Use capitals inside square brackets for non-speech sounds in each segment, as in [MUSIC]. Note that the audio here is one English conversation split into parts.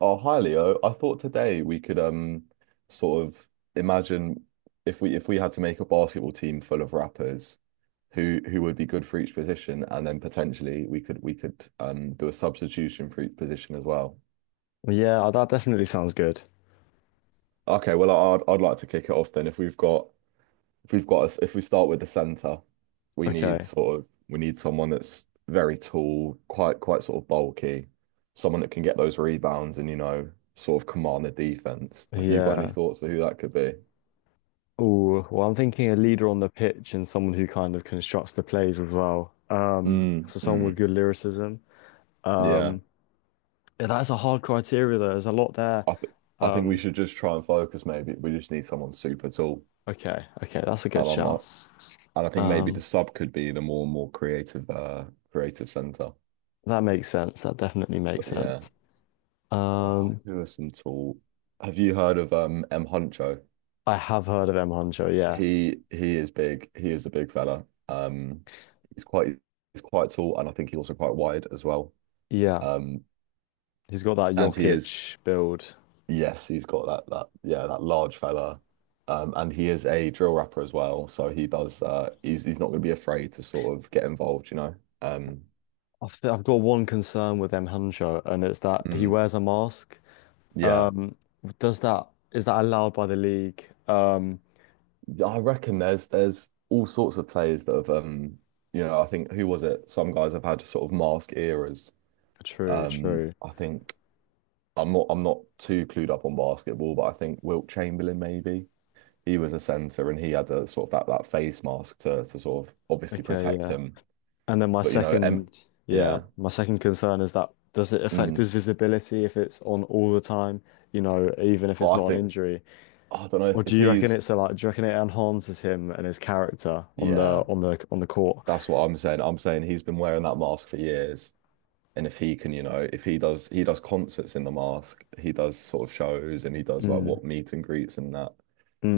Oh, hi Leo. I thought today we could sort of imagine if we had to make a basketball team full of rappers who would be good for each position, and then potentially we could do a substitution for each position as well. Yeah, that definitely sounds good. Okay, well I'd like to kick it off then if we've got, if we start with the center, Okay. We need someone that's very tall, quite sort of bulky, someone that can get those rebounds and, you know, sort of command the defense. Have you got any Yeah. thoughts for who that could be? Oh, well, I'm thinking a leader on the pitch and someone who kind of constructs the plays as well. Um, Mm, so someone with mm, good lyricism. yeah. Um, yeah, that's a hard criteria though. There's a lot there. I th I think we Um, should just try and focus. Maybe we just need someone super tall, okay, okay, that's a good and I'm I, shout. and I think maybe Um, the sub could be the more creative creative center. that makes sense. That definitely makes But yeah, sense. oh, Um, who are some tall? Have you heard of M Huncho? I have heard of M. Huncho, yes. He is big. He is a big fella. He's quite he's quite tall, and I think he's also quite wide as well. Yeah, Um, he's got that and he is Jokic build. yes, he's got that yeah, that large fella. And he is a drill rapper as well, so he does. He's not going to be afraid to sort of get involved, you know. Um, I've got one concern with M. Huncho, and it's that he mm, wears a mask. yeah, Um, does that is that allowed by the league? I reckon there's all sorts of players that have, you know, I think, who was it? Some guys have had sort of mask eras. True, true. I think. I'm not too clued up on basketball, but I think Wilt Chamberlain maybe. He was a center and he had a sort of that, that face mask to sort of obviously Okay, protect yeah. him. And then my But you know, second, yeah, yeah. my second concern is that does it affect his Mm. visibility if it's on all the time? You know, even if Well, it's I not an think injury, I don't know or do if you reckon he's do you reckon it enhances him and his character on yeah, the court? that's what I'm saying. I'm saying he's been wearing that mask for years. And if he can, you know, if he does, he does concerts in the mask, he does sort of shows, and he does like, Mm, what, meet and greets and that.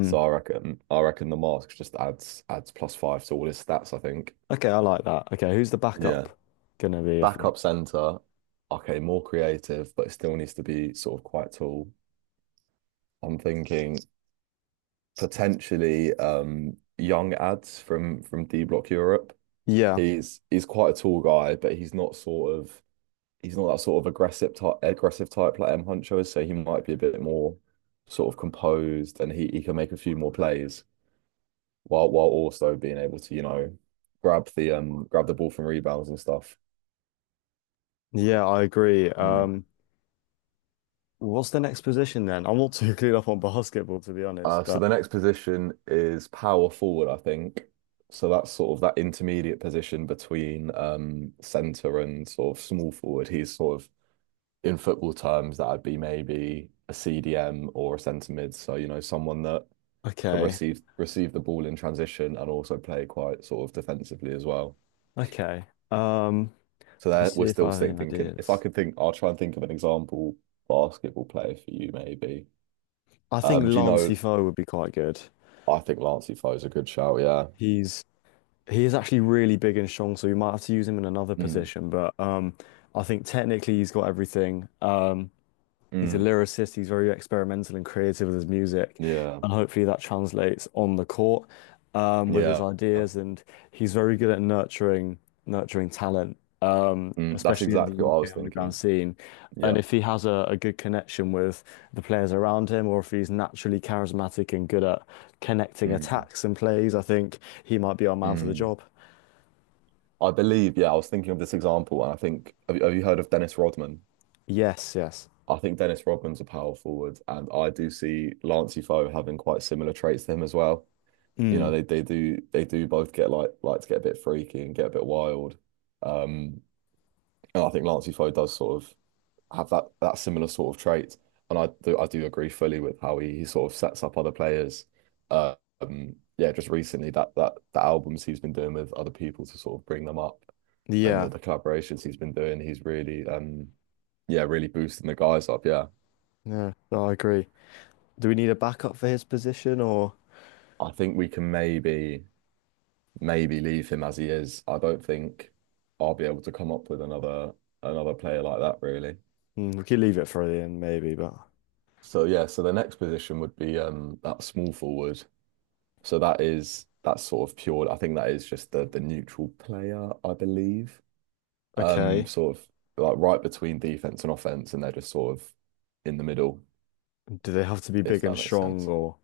So I reckon the mask just adds plus five to all his stats, I think. Okay, I like that. Okay, who's the Yeah. backup gonna be, I think? Backup center, okay, more creative, but it still needs to be sort of quite tall. I'm thinking potentially young ads from D Block Europe. Yeah, He's quite a tall guy, but he's not sort of, he's not that sort of aggressive type like M Huncho is, so he might be a bit more sort of composed, and he can make a few more plays while also being able to, you know, grab the ball from rebounds and stuff. yeah, I agree. Hmm. What's the next position then? I'm not [LAUGHS] too clued up on basketball, to be honest, So but the next position is power forward, I think. So that's sort of that intermediate position between, centre and sort of small forward. He's sort of, in football terms, that'd be maybe a CDM or a centre mid. So, you know, someone that can okay. Receive the ball in transition and also play quite sort of defensively as well. Okay. Um, So let's there see we're if still I have any thinking. If I ideas. could think, I'll try and think of an example basketball player for you maybe. I think Do you Lancey know? Foe would be quite good. I think Lancey Foe's a good shout. Yeah. He's he is actually really big and strong, so you might have to use him in another Mm. position, but I think technically he's got everything. He's a Mm. lyricist. He's very experimental and creative with his music, Yeah, and hopefully that translates on the court with his yeah. ideas. And he's very good at nurturing talent, Mm, that's especially in the exactly what I UK was underground thinking. scene. Yeah. And if he has a good connection with the players around him, or if he's naturally charismatic and good at connecting Mm, attacks and plays, I think he might be our man for the mm. job. I believe, yeah, I was thinking of this example, and I think, have you heard of Dennis Rodman? Yes, yes. I think Dennis Rodman's a power forward, and I do see Lancey Foe having quite similar traits to him as well. You Mm. know, they do both get like to get a bit freaky and get a bit wild. Um, and I think Lancey Foe does sort of have that similar sort of trait. And I do agree fully with how he sort of sets up other players. Uh, yeah, just recently, that the albums he's been doing with other people to sort of bring them up and Yeah, the collaborations he's been doing, he's really, um, yeah, really boosting the guys up. Yeah. yeah, no, I agree. Do we need a backup for his position or? I think we can maybe leave him as he is. I don't think I'll be able to come up with another player like that really. Mm, we could leave it for Ian, maybe, but So yeah, so the next position would be, um, that small forward. So that is, that's sort of pure. I think that is just the neutral player, I believe. Okay. Sort of like right between defense and offense, and they're just sort of in the middle, Do they have to be big if and that makes strong sense. or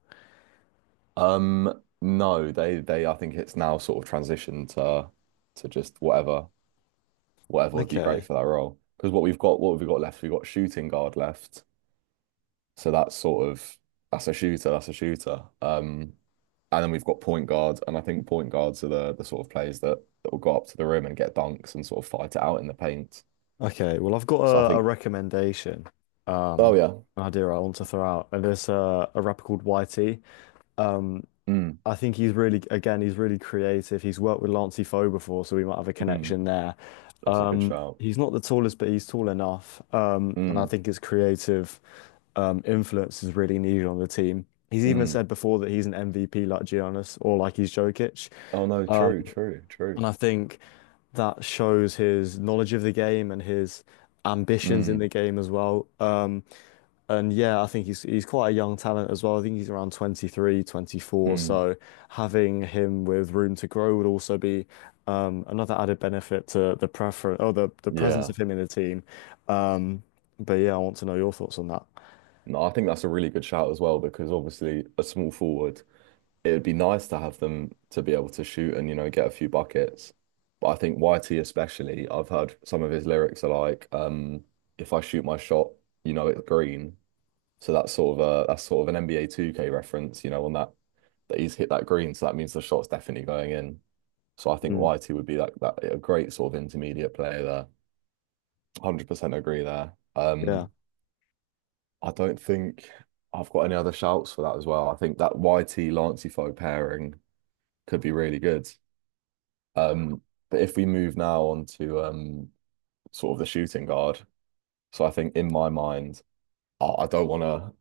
No, they, I think it's now sort of transitioned to just whatever would be great okay. for that role. Because what we've got, left, we've got shooting guard left. So that's sort of, that's a shooter. And then we've got point guards, and I think point guards are the sort of players that will go up to the rim and get dunks and sort of fight it out in the paint. Okay. Well, I've got So I a think, recommendation. Um, oh yeah, an idea I want to throw out. And there's a rapper called YT. Um, mm, I think he's really, again, he's really creative. He's worked with Lancey Foe before, so we might have a mm, connection there. that's a good shout. He's not the tallest, but he's tall enough. And I Mm, think his creative influence is really needed on the team. He's even mm. said before that he's an MVP like Giannis or like he's Jokic. Oh no, true, true, And true. I think that shows his knowledge of the game and his ambitions in Mm, the game as well. And yeah, I think he's quite a young talent as well. I think he's around 23, 24. mm, So having him with room to grow would also be another added benefit to the preference or the presence yeah. of him in the team. Um, but yeah, I want to know your thoughts on that. No, I think that's a really good shout as well, because obviously a small forward, it would be nice to have them to be able to shoot and, you know, get a few buckets. But I think YT especially, I've heard some of his lyrics are like, if I shoot my shot, you know it's green. So that's sort of a, that's sort of an NBA 2K reference, you know, on that, that he's hit that green. So that means the shot's definitely going in. So I think Mm, YT would be like that, a great sort of intermediate player there. 100% agree there. yeah. I don't think I've got any other shouts for that as well. I think that YT Lancey Fo pairing could be really good. Um, but if we move now on to, sort of the shooting guard, so I think in my mind, I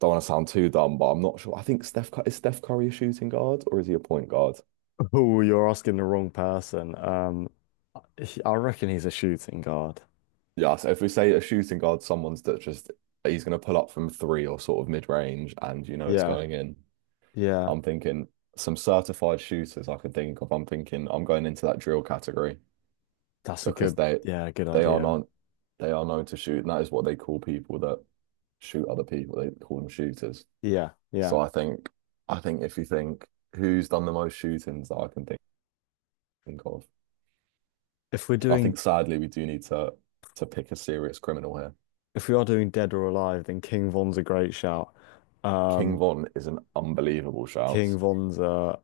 don't want to sound too dumb, but I'm not sure. I think Steph Cur-, is Steph Curry a shooting guard or is he a point guard? [LAUGHS] Oh, you're asking the wrong person. I reckon he's a shooting guard. Yeah, so if we say a shooting guard, someone's that just, he's going to pull up from three or sort of mid range, and you know it's Yeah, going in. yeah. I'm thinking some certified shooters I could think of. I'm thinking I'm going into that drill category. That's a Because good, yeah, good they are idea. not, they are known to shoot, and that is what they call people that shoot other people. They call them shooters. Yeah, yeah. So I think, if you think who's done the most shootings that I can think of, If we're I think doing sadly we do need to pick a serious criminal here. if we are doing Dead or Alive, then King Von's a great shout. King Um, Von is an unbelievable King shout. Von's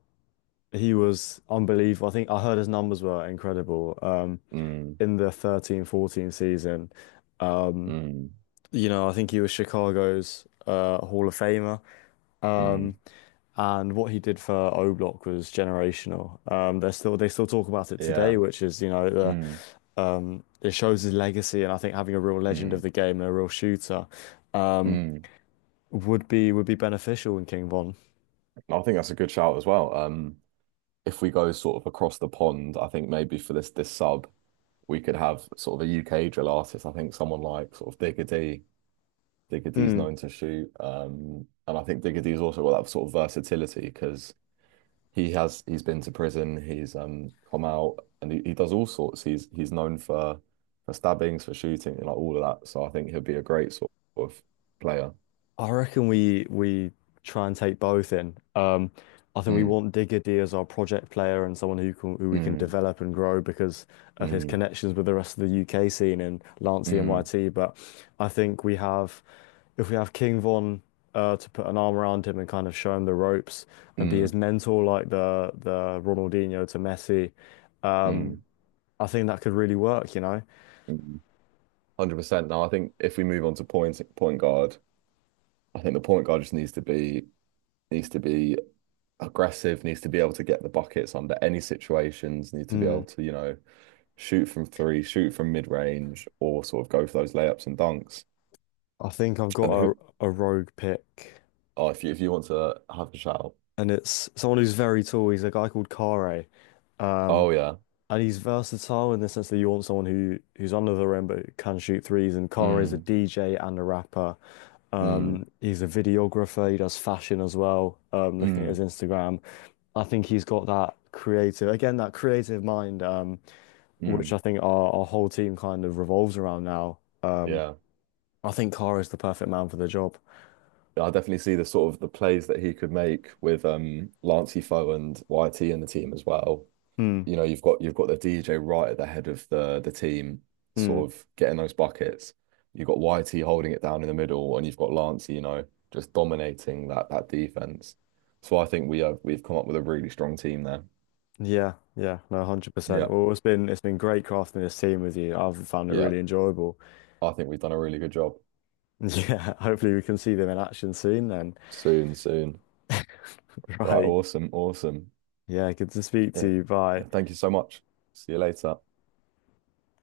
He was unbelievable. I think I heard his numbers were incredible. Mm, In the 13-14 season, um, mm, you know, I think he was Chicago's Hall of Famer. Um, mm, and what he did for O Block was generational. They still talk about it today, yeah. which is the, Mm, it shows his legacy, and I think having a real legend of mm, the game and a real shooter. Um, mm. would be beneficial in King Von. I think that's a good shout as well. If we go sort of across the pond, I think maybe for this sub, we could have sort of a UK drill artist. I think someone like sort of Diggity. Diggity's Hmm. known to shoot, and I think Diggity's also got that sort of versatility because he's been to prison, he's, um, come out, and he does all sorts. He's known for stabbings, for shooting, like all of that. So I think he'll be a great sort of player. I reckon we try and take both in. I think we Mm, want Diggity as our project player and someone who we can mm, develop and grow because of his mm, connections with the rest of the UK scene and Lance mm, NYT. But I think we have if we have King Von to put an arm around him and kind of show him the ropes and be his mm, mentor like the Ronaldinho to Messi. Um, mm, I think that could really work. mm. 100%. Now I think if we move on to point guard, I think the point guard just needs to be aggressive, needs to be able to get the buckets under any situations, needs to be able to, you know, shoot from three, shoot from mid-range, or sort of go for those layups and dunks. I think I've And got a, who, a rogue pick, oh, if you want to have a shout, and it's someone who's very tall. He's a guy called Kare, um, oh yeah, and he's versatile in the sense that you want someone who's under the rim but who can shoot threes. And Kare's a mm, DJ and a rapper. mm, He's a videographer. He does fashion as well. Looking at his mm, Instagram, I think he's got that creative, again, that creative mind, mm, which I think our whole team kind of revolves around now. Um, yeah. I think Kare is the perfect man for the job. Yeah, I definitely see the sort of the plays that he could make with, um, Lancey Foe and YT in the team as well. Hmm. You know, you've got the DJ right at the head of the team, Hmm. sort of getting those buckets. You've got YT holding it down in the middle, and you've got Lancey, you know, just dominating that defense. So I think we've come up with a really strong team there. Yeah, yeah, no, 100%. Yeah, Well, it's been great crafting this team with you. I've found it yeah. really enjoyable. [LAUGHS] I think we've done a really good job. Yeah, hopefully we can see them in action soon then. Soon, soon. [LAUGHS] Right, Right. awesome, awesome. Yeah, good to speak to Yeah. you. Bye. Thank you so much. See you later.